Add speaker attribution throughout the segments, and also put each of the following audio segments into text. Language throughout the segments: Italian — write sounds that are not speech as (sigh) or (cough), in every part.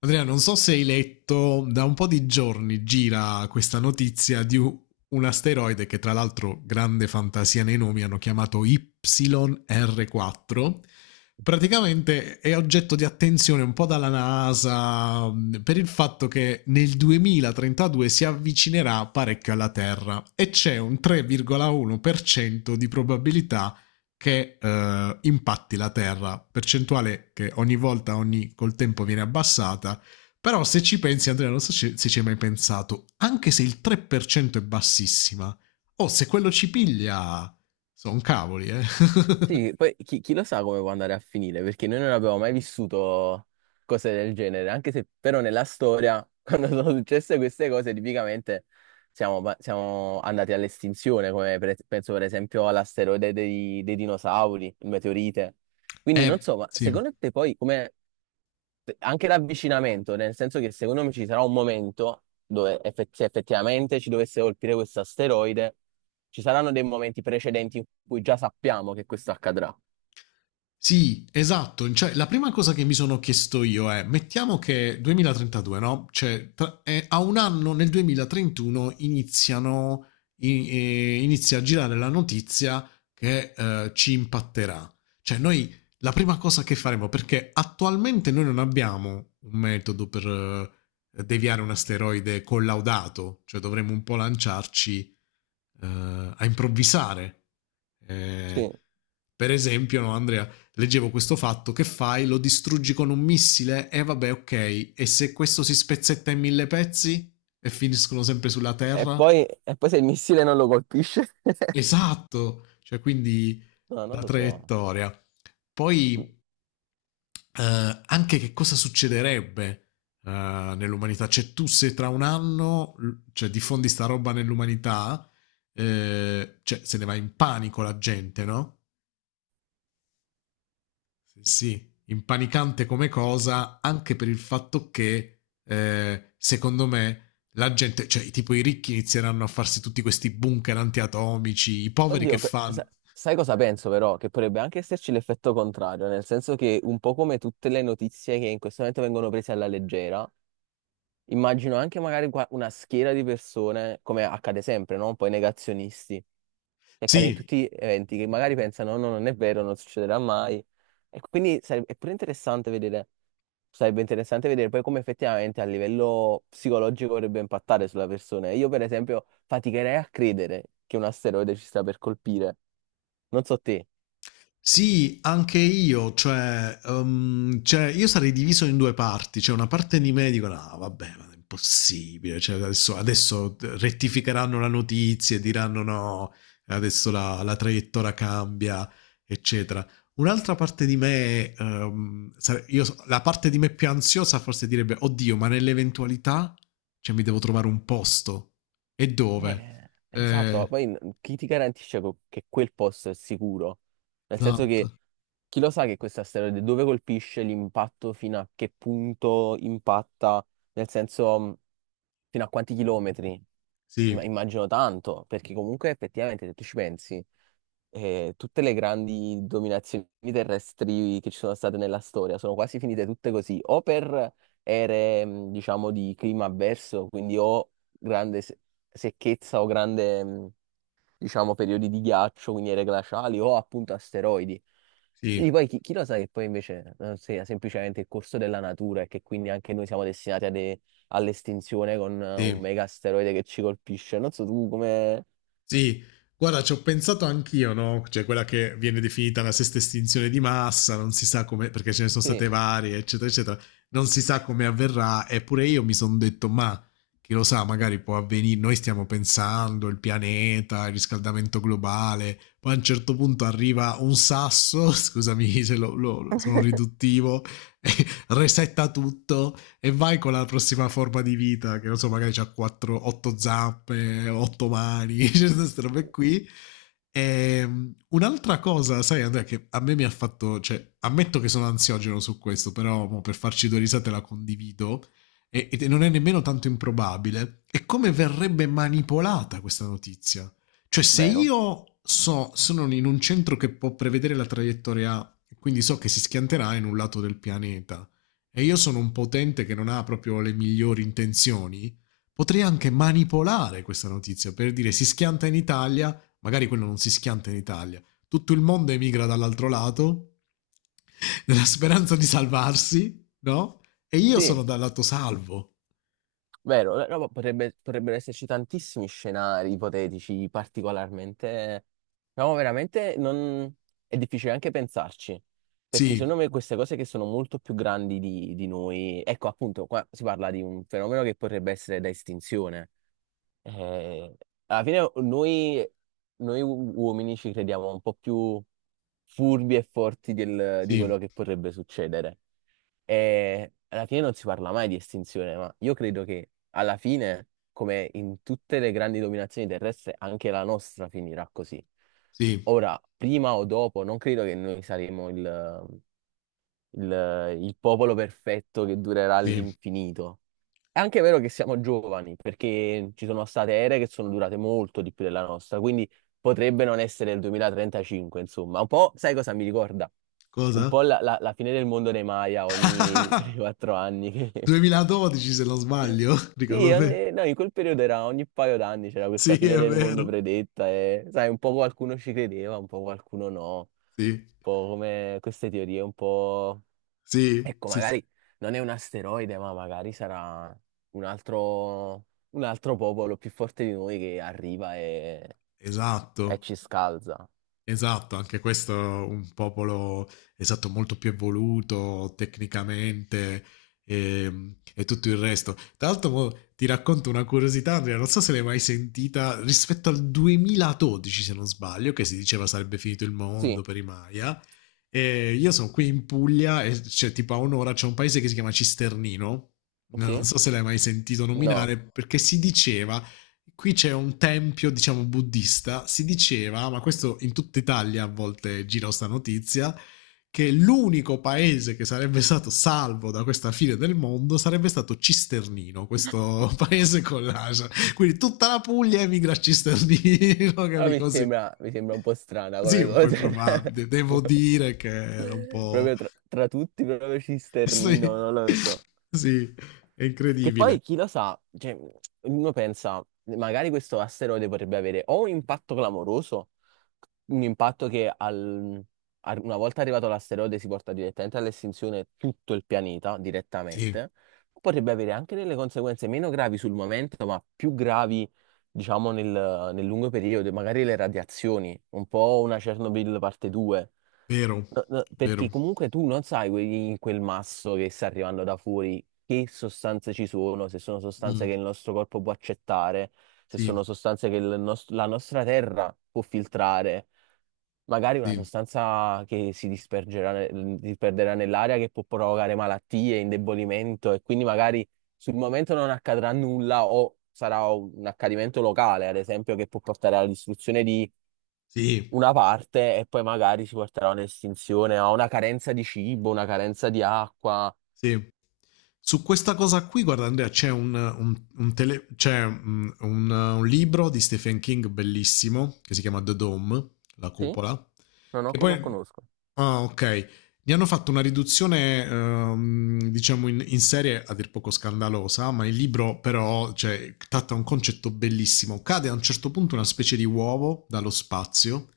Speaker 1: Andrea, non so se hai letto, da un po' di giorni gira questa notizia di un asteroide che tra l'altro, grande fantasia nei nomi, hanno chiamato YR4. Praticamente è oggetto di attenzione un po' dalla NASA per il fatto che nel 2032 si avvicinerà parecchio alla Terra e c'è un 3,1% di probabilità che impatti la Terra, percentuale che ogni volta, col tempo viene abbassata, però se ci pensi Andrea, non so se ci hai mai pensato, anche se il 3% è bassissima, oh, se quello ci piglia, sono cavoli, eh.
Speaker 2: Sì,
Speaker 1: (laughs)
Speaker 2: poi chi lo sa come può andare a finire, perché noi non abbiamo mai vissuto cose del genere, anche se però nella storia, (laughs) quando sono successe queste cose, tipicamente siamo andati all'estinzione, come penso per esempio all'asteroide dei dinosauri, il meteorite. Quindi non
Speaker 1: Eh,
Speaker 2: so, ma
Speaker 1: sì.
Speaker 2: secondo te poi come anche l'avvicinamento, nel senso che secondo me ci sarà un momento dove se effettivamente ci dovesse colpire questo asteroide, ci saranno dei momenti precedenti in cui già sappiamo che questo accadrà.
Speaker 1: Sì, esatto. Cioè, la prima cosa che mi sono chiesto io è, mettiamo che 2032, no? Cioè, a un anno, nel 2031, iniziano, inizia a girare la notizia che ci impatterà. Cioè, noi la prima cosa che faremo, perché attualmente noi non abbiamo un metodo per deviare un asteroide collaudato, cioè dovremmo un po' lanciarci eh, a improvvisare. Eh,
Speaker 2: Sì.
Speaker 1: per esempio, no, Andrea, leggevo questo fatto, che fai? Lo distruggi con un missile? E vabbè, ok. E se questo si spezzetta in mille pezzi? E finiscono sempre sulla
Speaker 2: E
Speaker 1: Terra?
Speaker 2: poi, e poi, se il missile non lo colpisce? (laughs)
Speaker 1: Esatto! Cioè, quindi
Speaker 2: No, non
Speaker 1: la
Speaker 2: lo so.
Speaker 1: traiettoria. Poi anche che cosa succederebbe nell'umanità? Cioè, tu se tra un anno cioè, diffondi sta roba nell'umanità, cioè, se ne va in panico la gente, no? Sì, sì, impanicante come cosa, anche per il fatto che, secondo me, la gente, cioè tipo i ricchi inizieranno a farsi tutti questi bunker antiatomici, i poveri che
Speaker 2: Oddio,
Speaker 1: fanno?
Speaker 2: sai cosa penso però? Che potrebbe anche esserci l'effetto contrario, nel senso che un po' come tutte le notizie che in questo momento vengono prese alla leggera. Immagino anche magari una schiera di persone, come accade sempre, no? Poi negazionisti, che accade in
Speaker 1: Sì,
Speaker 2: tutti gli eventi, che magari pensano no, no, non è vero, non succederà mai. E quindi sarebbe, è pure interessante vedere, sarebbe interessante vedere poi come effettivamente a livello psicologico vorrebbe impattare sulla persona. Io per esempio faticherei a credere che un asteroide ci sta per colpire. Non so te.
Speaker 1: sì, anche io, cioè, cioè, io sarei diviso in due parti, cioè una parte di me dico no, vabbè, ma è impossibile, cioè, adesso rettificheranno la notizia e diranno no, adesso la traiettoria cambia, eccetera. Un'altra parte di me, la parte di me più ansiosa forse direbbe, oddio, ma nell'eventualità, cioè, mi devo trovare un posto. E dove?
Speaker 2: Esatto,
Speaker 1: Eh,
Speaker 2: poi chi ti garantisce che quel posto è sicuro? Nel senso che
Speaker 1: esatto.
Speaker 2: chi lo sa che questo asteroide dove colpisce l'impatto, fino a che punto impatta, nel senso fino a quanti chilometri?
Speaker 1: Sì,
Speaker 2: Ma immagino tanto, perché comunque effettivamente se tu ci pensi, tutte le grandi dominazioni terrestri che ci sono state nella storia sono quasi finite tutte così, o per ere, diciamo, di clima avverso, quindi o grande secchezza o grande, diciamo, periodi di ghiaccio, quindi ere glaciali, o appunto asteroidi.
Speaker 1: sì,
Speaker 2: Quindi poi chi lo sa che poi invece sia semplicemente il corso della natura e che quindi anche noi siamo destinati all'estinzione con un
Speaker 1: sì.
Speaker 2: mega asteroide che ci colpisce. Non so tu come.
Speaker 1: Sì, guarda, ci ho pensato anch'io, no? Cioè, quella che viene definita la sesta estinzione di massa, non si sa come, perché ce ne sono state
Speaker 2: Sì,
Speaker 1: varie, eccetera, eccetera, non si sa come avverrà, eppure io mi sono detto, ma chi lo sa, magari può avvenire, noi stiamo pensando, il pianeta, il riscaldamento globale, poi a un certo punto arriva un sasso, (laughs) scusami se sono riduttivo, (laughs) resetta tutto e vai con la prossima forma di vita, che non so, magari c'ha 4, 8 zappe, 8 mani, (laughs) cioè queste robe qui. E, un'altra cosa, sai Andrea, che a me mi ha fatto, cioè, ammetto che sono ansiogeno su questo, però mo, per farci due risate la condivido, e non è nemmeno tanto improbabile, è come verrebbe manipolata questa notizia. Cioè, se
Speaker 2: vero?
Speaker 1: io so, sono in un centro che può prevedere la traiettoria A, quindi so che si schianterà in un lato del pianeta, e io sono un potente che non ha proprio le migliori intenzioni, potrei anche manipolare questa notizia per dire si schianta in Italia, magari quello non si schianta in Italia, tutto il mondo emigra dall'altro lato (laughs) nella speranza di salvarsi, no? E io sono
Speaker 2: Sì.
Speaker 1: dal lato salvo.
Speaker 2: Vero, no, ma potrebbero esserci tantissimi scenari ipotetici, particolarmente. No, veramente non. È difficile anche pensarci, perché secondo
Speaker 1: Sì,
Speaker 2: me queste cose che sono molto più grandi di noi, ecco appunto, qua si parla di un fenomeno che potrebbe essere da estinzione. Eh, Alla fine noi uomini ci crediamo un po' più furbi e forti di
Speaker 1: sì,
Speaker 2: quello che potrebbe succedere. E alla fine non si parla mai di estinzione, ma io credo che alla fine, come in tutte le grandi dominazioni terrestri, anche la nostra finirà così.
Speaker 1: sì,
Speaker 2: Ora, prima o dopo, non credo che noi saremo il popolo perfetto che durerà
Speaker 1: sì.
Speaker 2: all'infinito. È anche vero che siamo giovani, perché ci sono state ere che sono durate molto di più della nostra, quindi potrebbe non essere il 2035, insomma. Un po', sai cosa mi ricorda? Un
Speaker 1: Cosa?
Speaker 2: po' la fine del mondo dei Maya ogni (laughs)
Speaker 1: (laughs)
Speaker 2: 3-4 anni.
Speaker 1: 2012 se non sbaglio, (laughs)
Speaker 2: (laughs) Sì,
Speaker 1: ricordo me.
Speaker 2: no, in quel periodo era ogni paio d'anni c'era
Speaker 1: Sì,
Speaker 2: questa fine
Speaker 1: è
Speaker 2: del mondo
Speaker 1: vero.
Speaker 2: predetta e, sai, un po' qualcuno ci credeva, un po' qualcuno no. Un
Speaker 1: Sì,
Speaker 2: po' come queste teorie, un po'.
Speaker 1: sì,
Speaker 2: Ecco,
Speaker 1: sì, sì.
Speaker 2: magari non è un asteroide, ma magari sarà un altro, un altro, popolo più forte di noi che arriva e,
Speaker 1: Esatto.
Speaker 2: e ci scalza.
Speaker 1: Esatto, anche questo è un popolo esatto, molto più evoluto tecnicamente e tutto il resto. Tra l'altro mo ti racconto una curiosità, Andrea, non so se l'hai mai sentita, rispetto al 2012, se non sbaglio, che si diceva sarebbe finito il mondo
Speaker 2: Sì,
Speaker 1: per i Maya. E io sono qui in Puglia e c'è tipo a un'ora c'è un paese che si chiama Cisternino. Non
Speaker 2: sì,
Speaker 1: so se l'hai mai sentito
Speaker 2: no.
Speaker 1: nominare perché si diceva. Qui c'è un tempio, diciamo, buddista. Si diceva, ma questo in tutta Italia a volte gira sta notizia, che l'unico paese che sarebbe stato salvo da questa fine del mondo sarebbe stato Cisternino, questo (laughs) paese con l'Asia. Quindi tutta la Puglia emigra a Cisternino, (laughs)
Speaker 2: Però
Speaker 1: capi
Speaker 2: mi
Speaker 1: così.
Speaker 2: sembra, mi sembra un po' strana
Speaker 1: Sì,
Speaker 2: come
Speaker 1: un po'
Speaker 2: cosa.
Speaker 1: improbabile. Devo
Speaker 2: (laughs)
Speaker 1: dire che era un
Speaker 2: (laughs)
Speaker 1: po'...
Speaker 2: Proprio tra tutti, proprio
Speaker 1: (laughs)
Speaker 2: Cisternino,
Speaker 1: Sì,
Speaker 2: non lo so.
Speaker 1: sì, è
Speaker 2: Che
Speaker 1: incredibile.
Speaker 2: poi chi lo sa, cioè, uno pensa, magari questo asteroide potrebbe avere o un impatto clamoroso, un impatto che una volta arrivato l'asteroide si porta direttamente all'estinzione tutto il pianeta,
Speaker 1: Sì,
Speaker 2: direttamente, potrebbe avere anche delle conseguenze meno gravi sul momento, ma più gravi, diciamo, nel lungo periodo, magari le radiazioni, un po' una Chernobyl parte 2.
Speaker 1: vero,
Speaker 2: No, no, perché
Speaker 1: vero.
Speaker 2: comunque tu non sai in quel masso che sta arrivando da fuori che sostanze ci sono, se sono sostanze
Speaker 1: Mm,
Speaker 2: che il nostro corpo può accettare, se
Speaker 1: sì,
Speaker 2: sono sostanze che la nostra terra può filtrare, magari una
Speaker 1: sì.
Speaker 2: sostanza che si dispergerà, disperderà nell'aria, che può provocare malattie, indebolimento e quindi magari sul momento non accadrà nulla o sarà un accadimento locale, ad esempio, che può portare alla distruzione di
Speaker 1: Sì,
Speaker 2: una parte e poi magari si porterà a un'estinzione, a una carenza di cibo, una carenza di acqua.
Speaker 1: sì. Su questa cosa qui, guarda Andrea, c'è un tele- c'è, mm, un libro di Stephen King bellissimo che si chiama The Dome, la
Speaker 2: Sì?
Speaker 1: cupola,
Speaker 2: Non, ho-
Speaker 1: che
Speaker 2: non
Speaker 1: poi...
Speaker 2: conosco.
Speaker 1: Ah, ok. Ne hanno fatto una riduzione, diciamo, in serie a dir poco scandalosa, ma il libro però, cioè, tratta un concetto bellissimo. Cade a un certo punto una specie di uovo dallo spazio.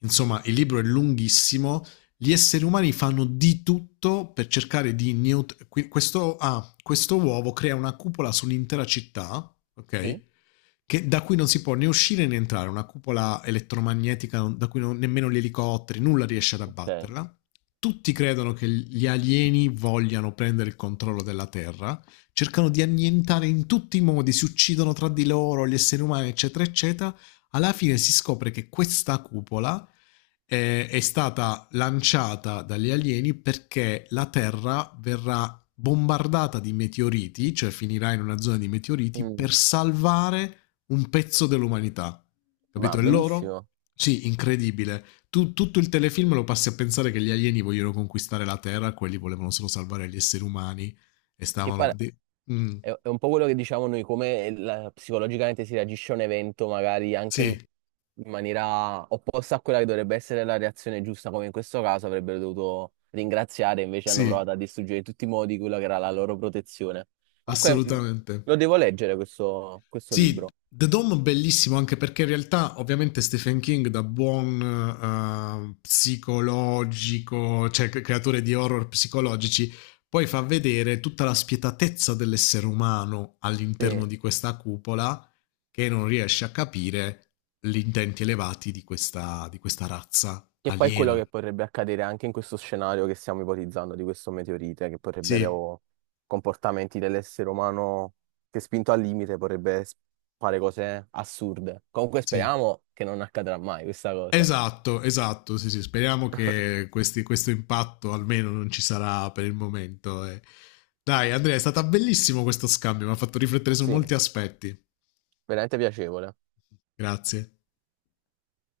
Speaker 1: Insomma, il libro è lunghissimo. Gli esseri umani fanno di tutto per cercare di questo uovo crea una cupola sull'intera città, ok?
Speaker 2: Sì?
Speaker 1: Che da cui non si può né uscire né entrare, una cupola elettromagnetica da cui nemmeno gli elicotteri, nulla riesce ad
Speaker 2: Ok.
Speaker 1: abbatterla. Tutti credono che gli alieni vogliano prendere il controllo della Terra, cercano di annientare in tutti i modi, si uccidono tra di loro gli esseri umani, eccetera, eccetera. Alla fine si scopre che questa cupola è stata lanciata dagli alieni perché la Terra verrà bombardata di meteoriti, cioè finirà in una zona di meteoriti,
Speaker 2: Mm.
Speaker 1: per salvare un pezzo dell'umanità.
Speaker 2: Ma
Speaker 1: Capito? E loro?
Speaker 2: bellissimo.
Speaker 1: Sì, incredibile. Tutto il telefilm lo passi a pensare che gli alieni vogliono conquistare la Terra, quelli volevano solo salvare gli esseri umani e
Speaker 2: Che
Speaker 1: stavano...
Speaker 2: pare.
Speaker 1: de- Mm,
Speaker 2: È un po' quello che diciamo noi, come psicologicamente si reagisce a un evento, magari anche in
Speaker 1: sì,
Speaker 2: maniera opposta a quella che dovrebbe essere la reazione giusta, come in questo caso avrebbero dovuto ringraziare, invece hanno
Speaker 1: sì,
Speaker 2: provato a distruggere in tutti i modi quella che era la loro protezione. Comunque,
Speaker 1: assolutamente.
Speaker 2: lo devo leggere questo
Speaker 1: Sì,
Speaker 2: libro.
Speaker 1: The Dome bellissimo anche perché in realtà ovviamente Stephen King da buon psicologico, cioè creatore di horror psicologici, poi fa vedere tutta la spietatezza dell'essere umano all'interno
Speaker 2: Sì.
Speaker 1: di questa cupola che non riesce a capire gli intenti elevati di di questa razza
Speaker 2: Che poi è quello
Speaker 1: aliena.
Speaker 2: che potrebbe accadere anche in questo scenario che stiamo ipotizzando di questo meteorite, che
Speaker 1: Sì,
Speaker 2: potrebbero comportamenti dell'essere umano che spinto al limite potrebbe fare cose assurde. Comunque
Speaker 1: sì.
Speaker 2: speriamo che non accadrà mai questa cosa.
Speaker 1: Esatto, esatto, sì, sì, speriamo che questo impatto almeno non ci sarà per il momento, eh. Dai, Andrea, è stato bellissimo questo scambio, mi ha fatto riflettere su
Speaker 2: Sì,
Speaker 1: molti aspetti.
Speaker 2: veramente piacevole.
Speaker 1: Grazie.